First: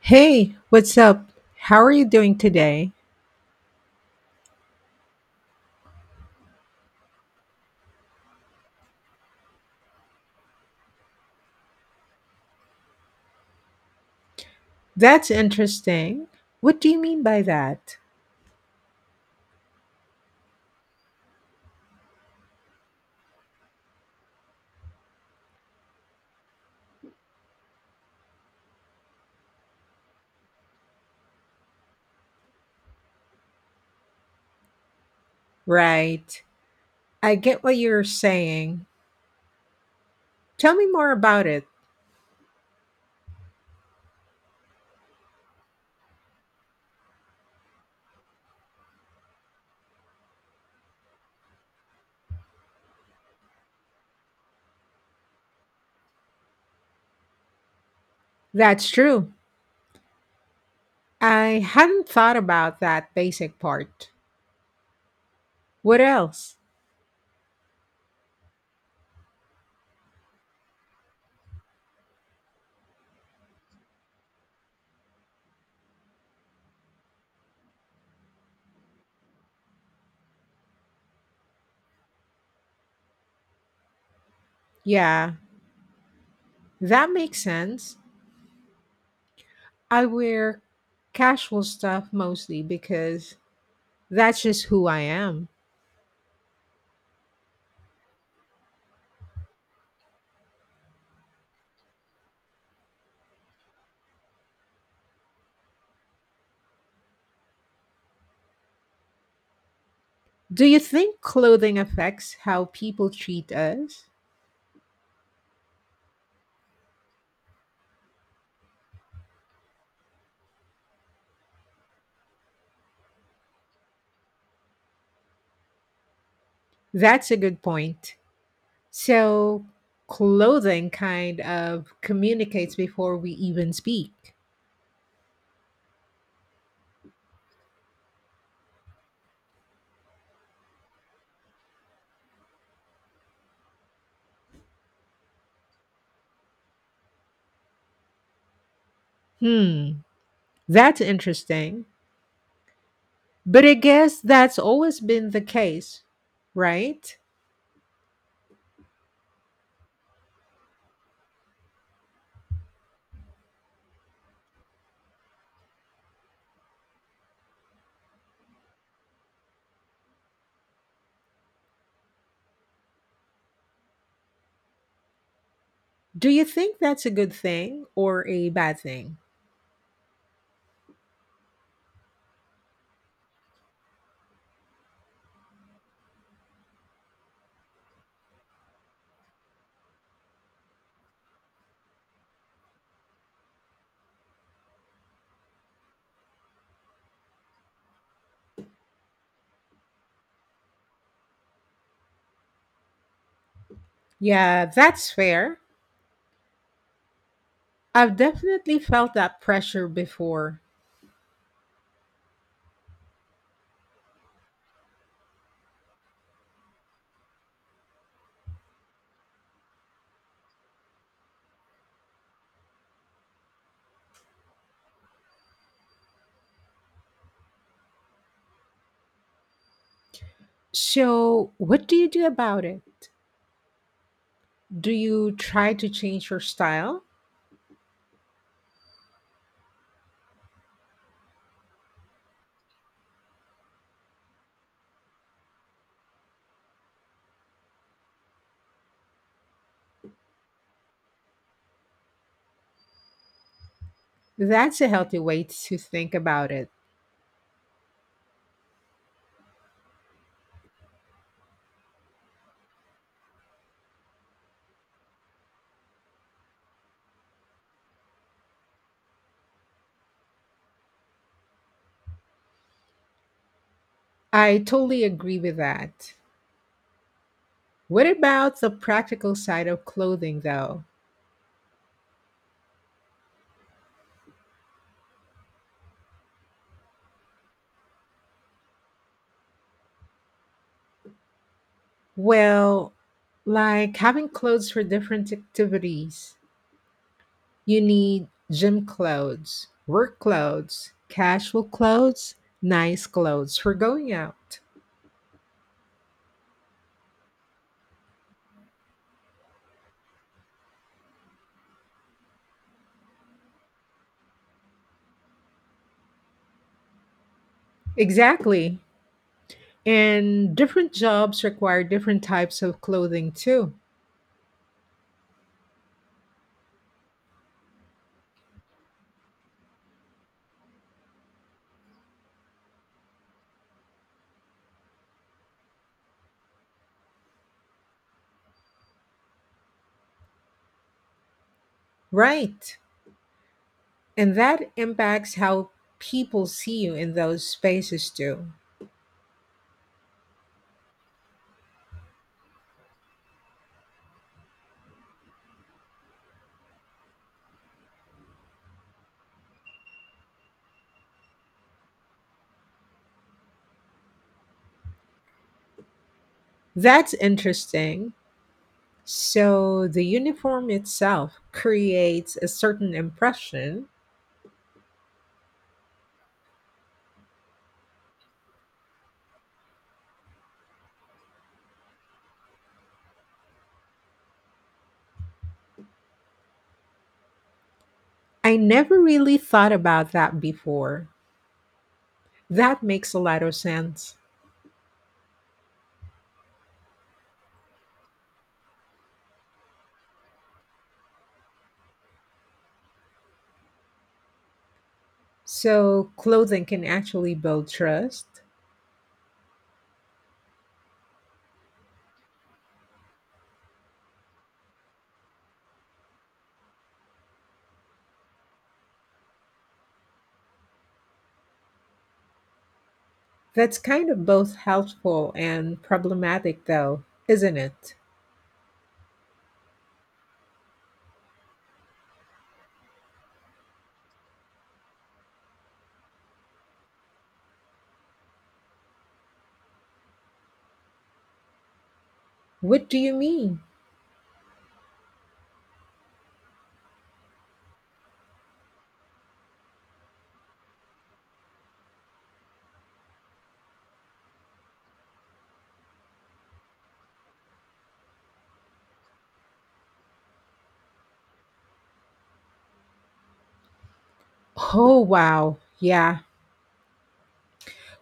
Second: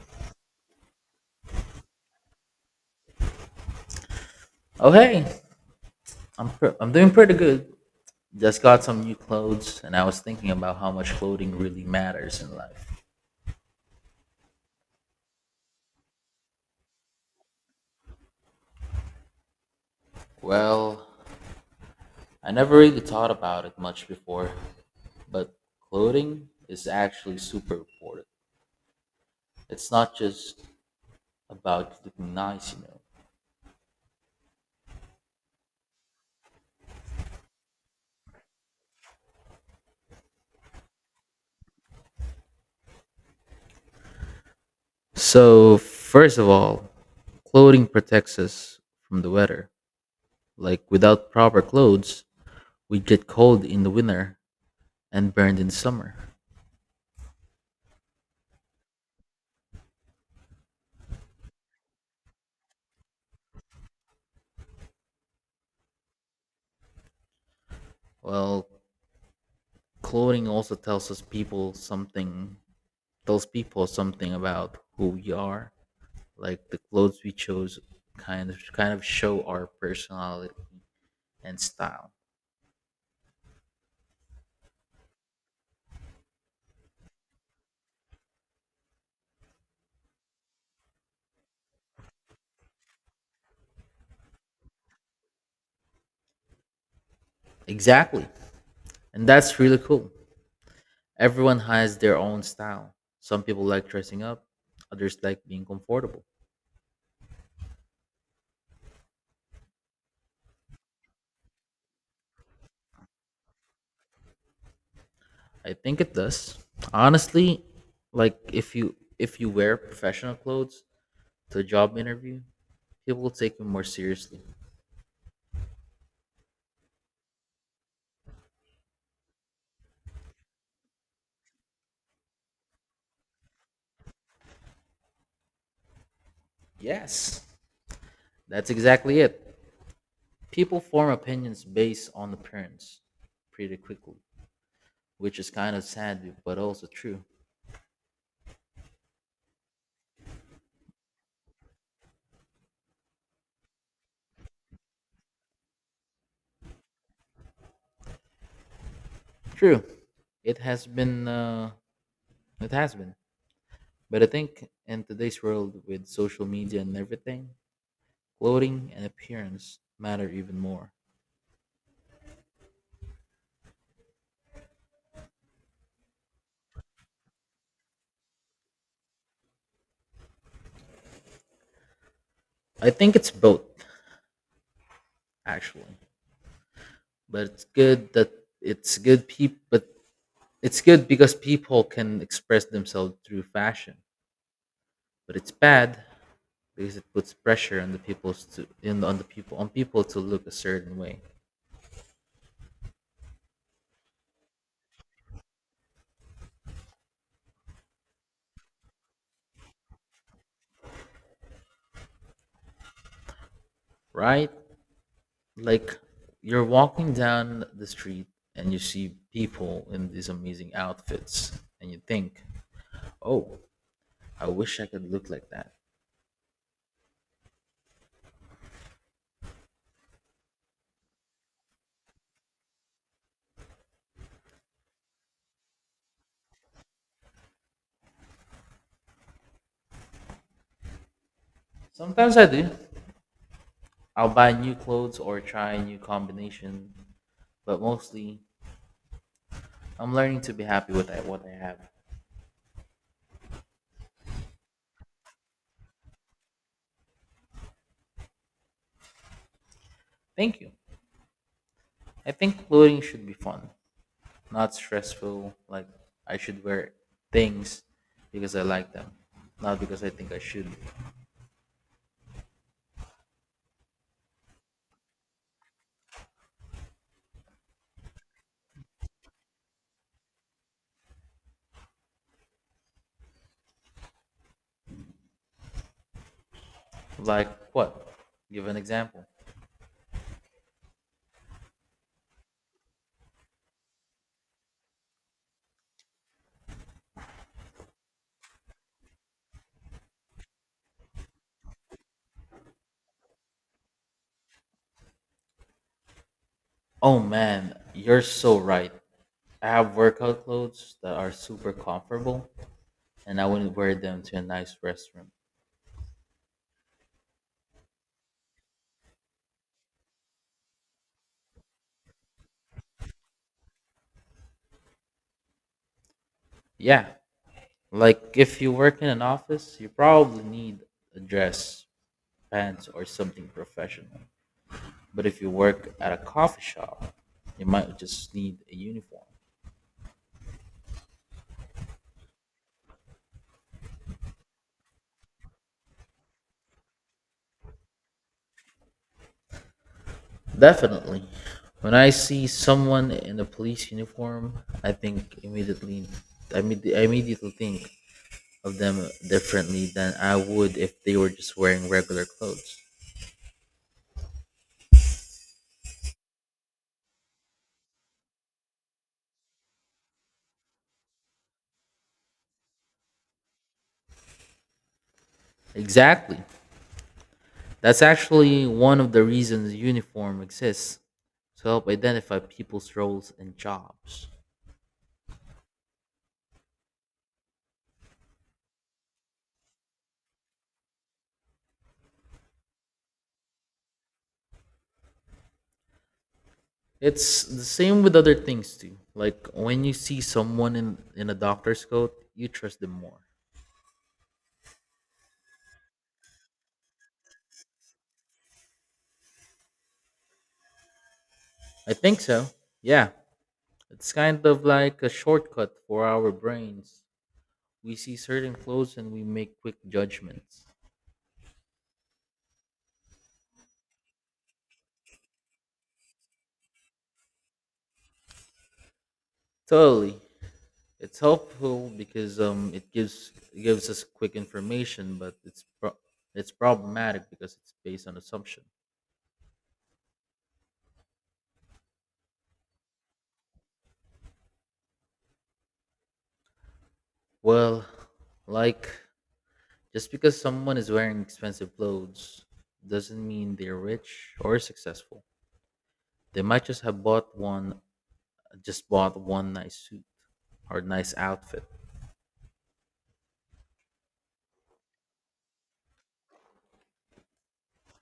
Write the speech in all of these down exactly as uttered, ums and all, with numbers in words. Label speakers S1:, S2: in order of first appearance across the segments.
S1: Hey, what's up? How are you doing today?
S2: Oh hey, I'm pr- I'm doing pretty good. Just got some new clothes, and I was thinking about how much clothing really matters in life.
S1: That's interesting. What do you mean by that?
S2: Well, I never really thought about it much before, but clothing is actually super important. It's not just about looking nice, you know.
S1: Right. I get what you're saying. Tell me more about it.
S2: So first of all, clothing protects us from the weather. Like without proper clothes, we get cold in the winter and burned in summer.
S1: That's true. I hadn't thought about that basic part. What else?
S2: Well, clothing also tells us people something tells people something about who we are, like the clothes we chose kind of kind of show our personality and style.
S1: Yeah, that makes sense. I wear casual stuff mostly because that's just who I am.
S2: Exactly, and that's really cool. Everyone has their own style. Some people like dressing up, others like being comfortable.
S1: Do you think clothing affects how people treat us?
S2: I think it does, honestly. Like if you if you wear professional clothes to a job interview, people will take you more seriously.
S1: That's a good point. So, clothing kind of communicates before we even speak.
S2: Yes, that's exactly it. People form opinions based on appearance pretty quickly, which is kind of sad, but also true.
S1: Hmm, that's interesting. But I guess that's always been the case, right?
S2: True, it has been, uh, it has been. But I think in today's world with social media and everything, clothing and appearance matter even more.
S1: Do you think that's a good thing or a bad thing?
S2: I think it's both, actually. But it's good that it's good people, but it's good because people can express themselves through fashion. But it's bad because it puts pressure on the people's to in on the people on people to look a certain way,
S1: Yeah, that's fair. I've definitely felt that pressure before.
S2: right? Like you're walking down the street and you see people in these amazing outfits, and you think, "Oh, I wish I could look like that."
S1: So, what do you do about it? Do you try to change your style?
S2: Sometimes I do. I'll buy new clothes or try a new combination, but mostly I'm learning to be happy with I- what I have.
S1: That's a healthy way to think about it.
S2: Thank you. I think clothing should be fun, not stressful. Like I should wear things because I like them, not because I think I should.
S1: I totally agree with that. What about the practical side of clothing, though?
S2: Like what? Give an example.
S1: Well, like having clothes for different activities. You need gym clothes, work clothes, casual clothes, nice clothes for going out.
S2: Oh man, you're so right. I have workout clothes that are super comfortable and I wouldn't wear them to a nice restroom.
S1: Exactly. And different jobs require different types of clothing too.
S2: Yeah. Like if you work in an office, you probably need a dress, pants, or something professional. But if you work at a coffee shop, you might just need a uniform.
S1: Right. And that impacts how people see you in those spaces too.
S2: Definitely. When I see someone in a police uniform, I think immediately, I, imme- I immediately think of them differently than I would if they were just wearing regular clothes.
S1: That's interesting. So the uniform itself creates a certain impression.
S2: Exactly. That's actually one of the reasons uniform exists, to help identify people's roles and jobs.
S1: I never really thought about that before. That makes a lot of sense.
S2: It's the same with other things too. Like when you see someone in, in a doctor's coat, you trust them more.
S1: So, clothing can actually build trust.
S2: I think so. Yeah. It's kind of like a shortcut for our brains. We see certain clothes and we make quick judgments.
S1: That's kind of both helpful and problematic, though, isn't it?
S2: Totally. It's helpful because um, it gives it gives us quick information, but it's pro- it's problematic because it's based on assumption.
S1: What do you mean?
S2: Well, like just because someone is wearing expensive clothes doesn't mean they're rich or successful. They might just have bought one just bought one nice suit or nice outfit.
S1: Oh, wow. Yeah,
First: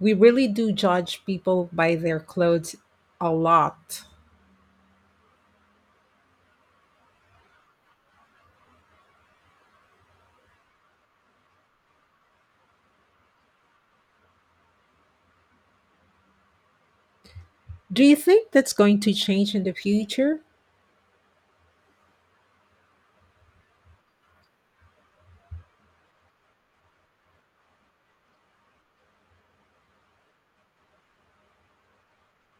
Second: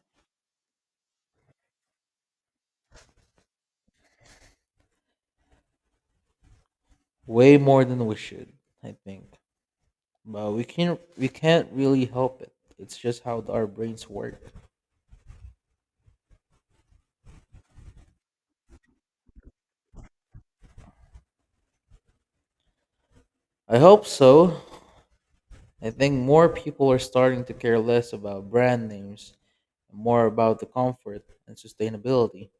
S1: we really do judge people by their clothes a lot.
S2: Way more than we should, I think. But we can we can't really help it. It's just how our brains work.
S1: Do you think that's going to change in the future?
S2: I hope so. I think more people are starting to care less about brand names and more about the comfort and sustainability.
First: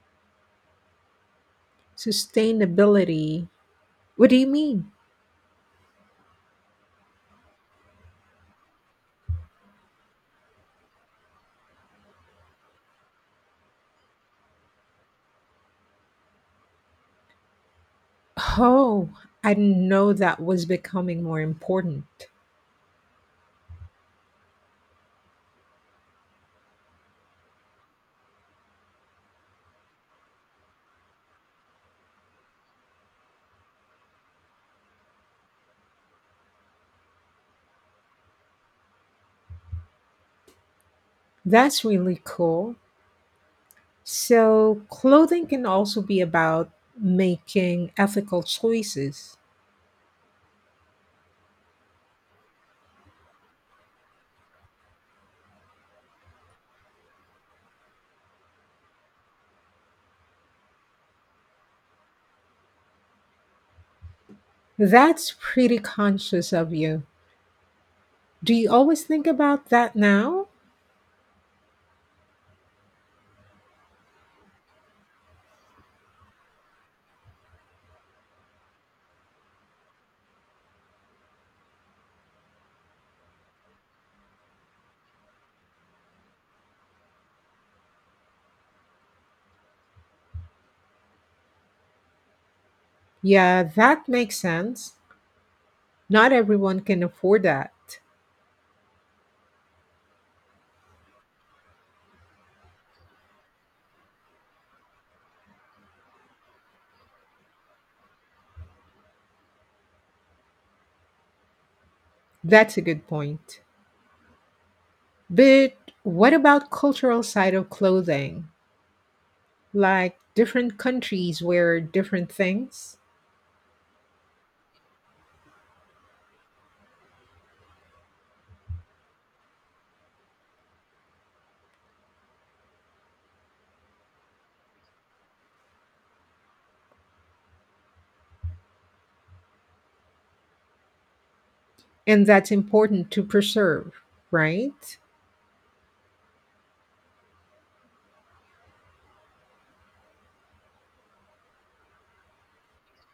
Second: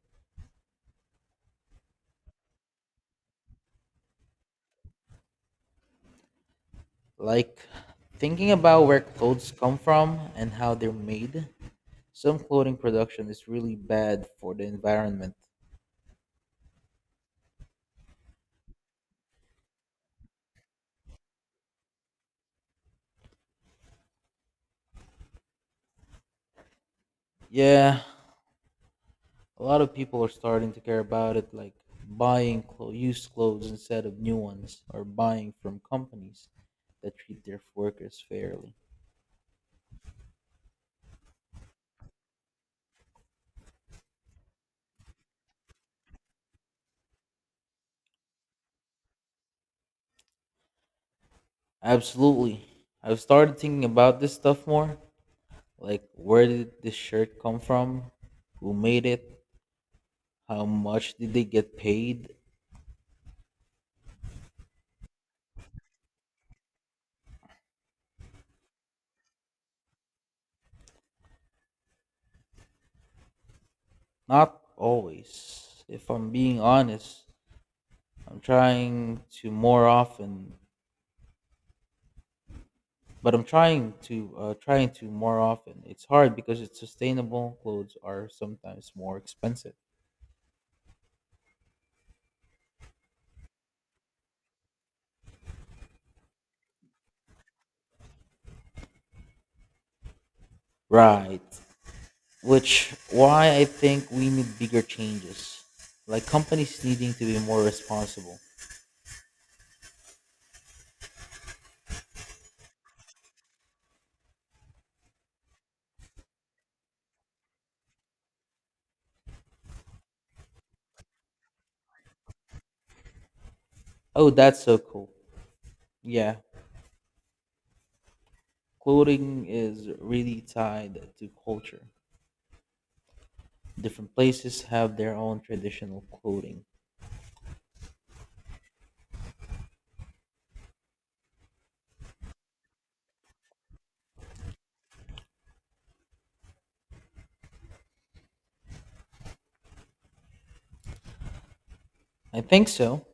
S1: Sustainability. What do you mean?
S2: Like thinking about where clothes come from and how they're made. Some clothing production is really bad for the environment.
S1: Oh, I didn't know that was becoming more important.
S2: Yeah, a lot of people are starting to care about it, like buying clo- used clothes instead of new ones, or buying from companies that treat their workers fairly.
S1: That's really cool. So, clothing can also be about making ethical choices.
S2: Absolutely. I've started thinking about this stuff more. Like, where did this shirt come from? Who made it? How much did they get paid?
S1: That's pretty conscious of you. Do you always think about that now?
S2: Not always. If I'm being honest, I'm trying to more often but I'm trying to uh, trying to more often. It's hard because it's sustainable clothes are sometimes more expensive.
S1: Yeah, that makes sense. Not everyone can afford that.
S2: Right. Which why I think we need bigger changes. Like companies needing to be more responsible.
S1: That's a good point. But what about cultural side of clothing? Like different countries wear different things,
S2: Oh, that's so cool. Yeah. Clothing is really tied to culture. Different places have their own traditional clothing.
S1: and that's important to preserve, right?
S2: I think so.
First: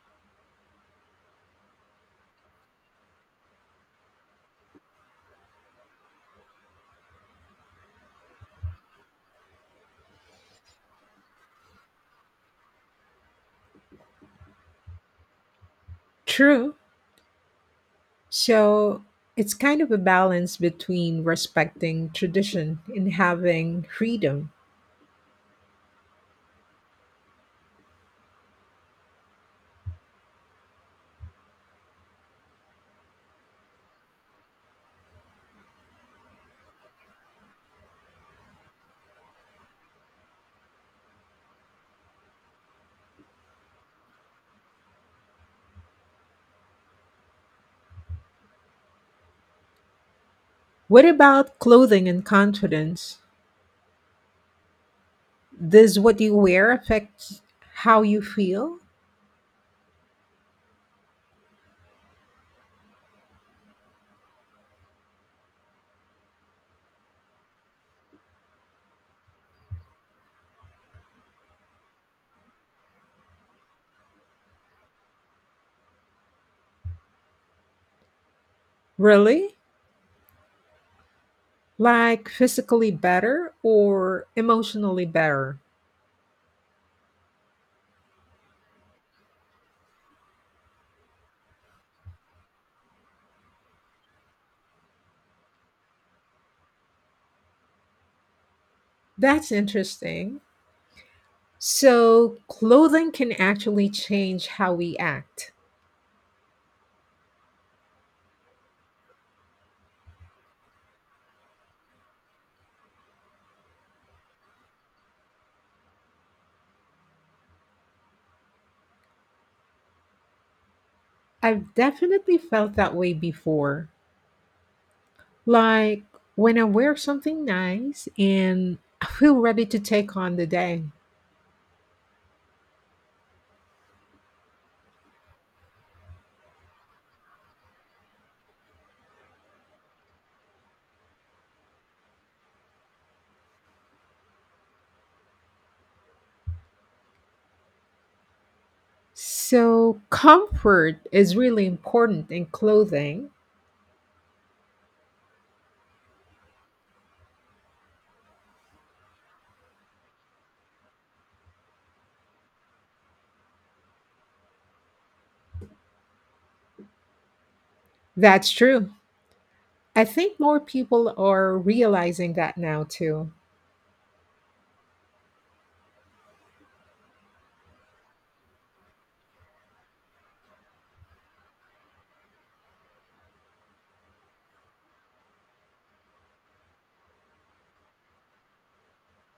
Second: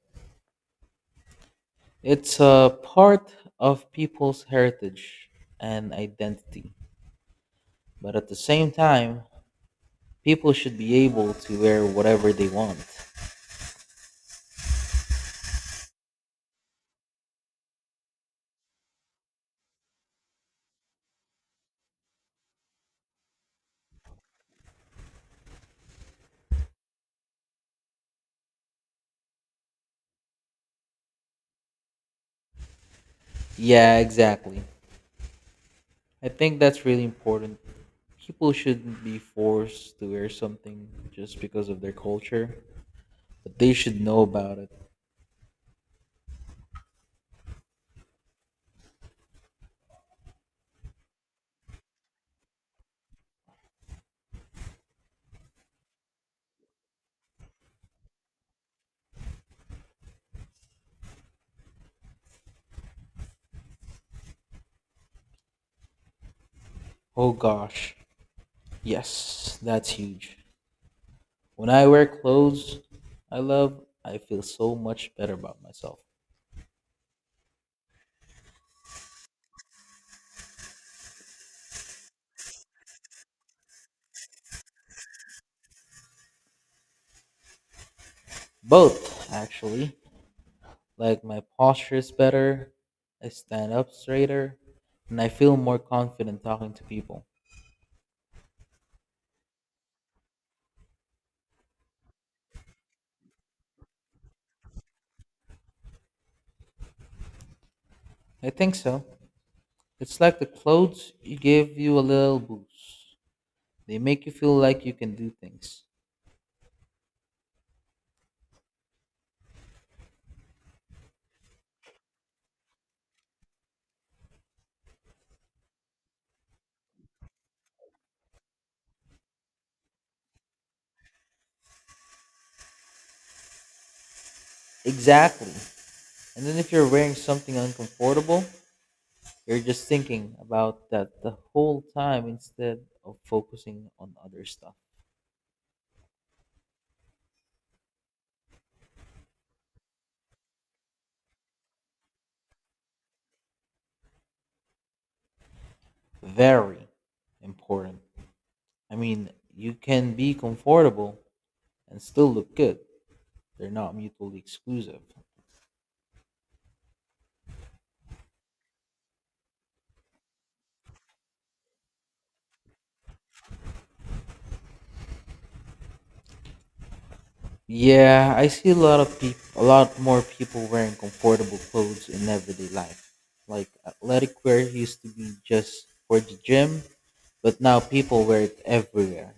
S2: It's a part of people's heritage and identity. But at the same time, people should be able to wear whatever they want.
S1: True. So it's kind of a balance between respecting tradition and having freedom.
S2: Yeah, exactly. I think that's really important. People shouldn't be forced to wear something just because of their culture, but they should know about it.
S1: What about clothing and confidence? Does what you wear affect how you feel?
S2: Oh gosh. Yes, that's huge. When I wear clothes I love, I feel so much better about myself.
S1: Really? Like physically better or emotionally better?
S2: Both, actually. Like my posture is better, I stand up straighter, and I feel more confident talking to people.
S1: That's interesting. So, clothing can actually change how we act.
S2: I think so. It's like the clothes you give you a little boost. They make you feel like you can do things.
S1: I've definitely felt that way before. Like when I wear something nice and I feel ready to take on the day.
S2: Exactly. And then if you're wearing something uncomfortable, you're just thinking about that the whole time instead of focusing on other stuff.
S1: So, comfort is really important in clothing.
S2: Very important. I mean, you can be comfortable and still look good. They're not mutually exclusive.
S1: That's true. I think more people are realizing that now too.
S2: Yeah, I see a lot of people, a lot more people wearing comfortable clothes in everyday life. Like athletic wear used to be just for the gym, but now people wear it everywhere,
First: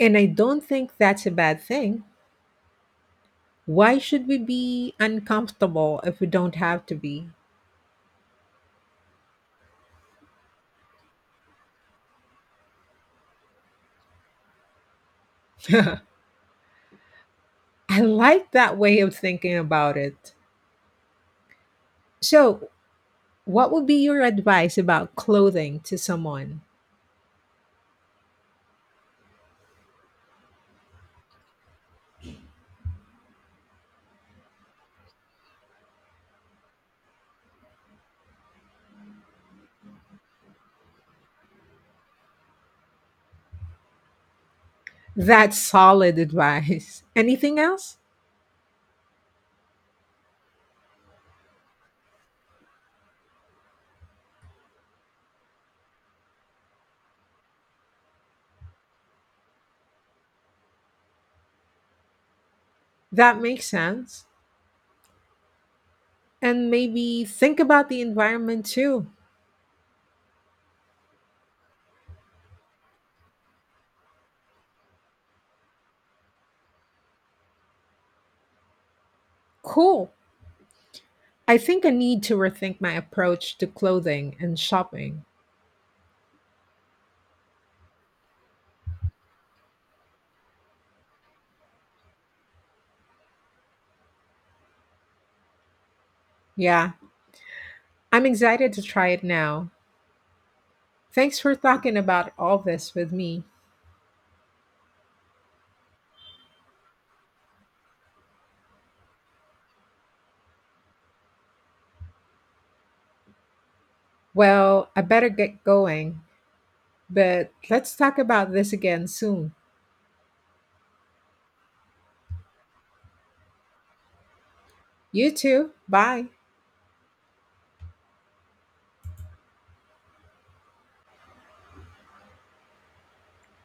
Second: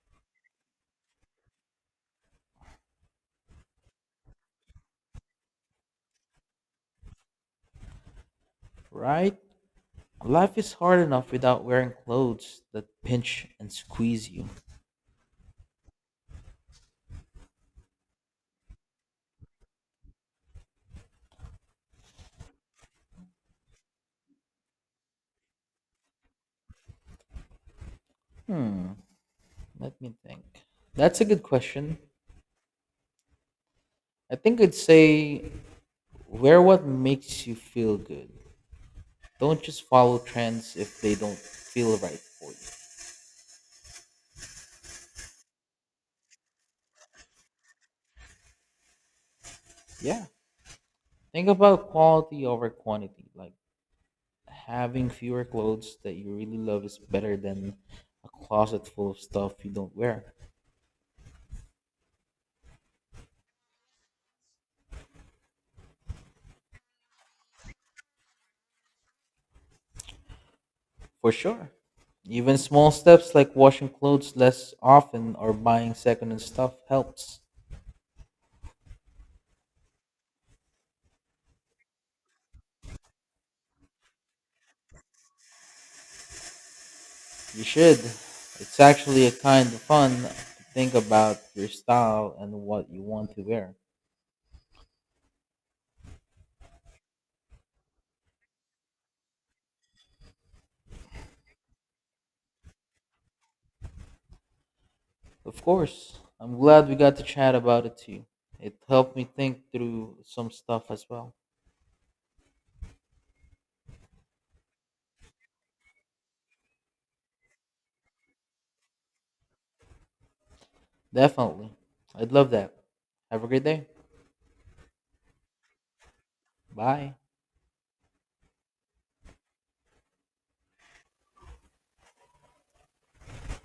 S1: And I don't think that's a bad thing. Why should we be uncomfortable if we don't have to be?
S2: right? Life is hard enough without wearing clothes that pinch and squeeze you.
S1: I like that way of thinking about it. So, what would be your advice about clothing to someone?
S2: Let me think. That's a good question. I think I'd say wear what makes you feel good. Don't just follow trends if they don't feel right for you.
S1: That's solid advice. Anything else?
S2: Yeah. Think about quality over quantity. Like having fewer clothes that you really love is better than a closet full of stuff you don't wear.
S1: That makes sense. And maybe think about the environment too.
S2: For sure. Even small steps like washing clothes less often or buying secondhand stuff helps.
S1: Cool. I think I need to rethink my approach to clothing and shopping.
S2: You should. It's actually a kind of fun to think about your style and what you want to wear.
S1: Yeah, I'm excited to try it now. Thanks for talking about all this with me.
S2: Of course. I'm glad we got to chat about it too. It helped me think through some stuff as well.
S1: Well, I better get going, but let's talk about this again soon.
S2: Definitely. I'd love that. Have a great day.
S1: You too. Bye.
S2: Bye.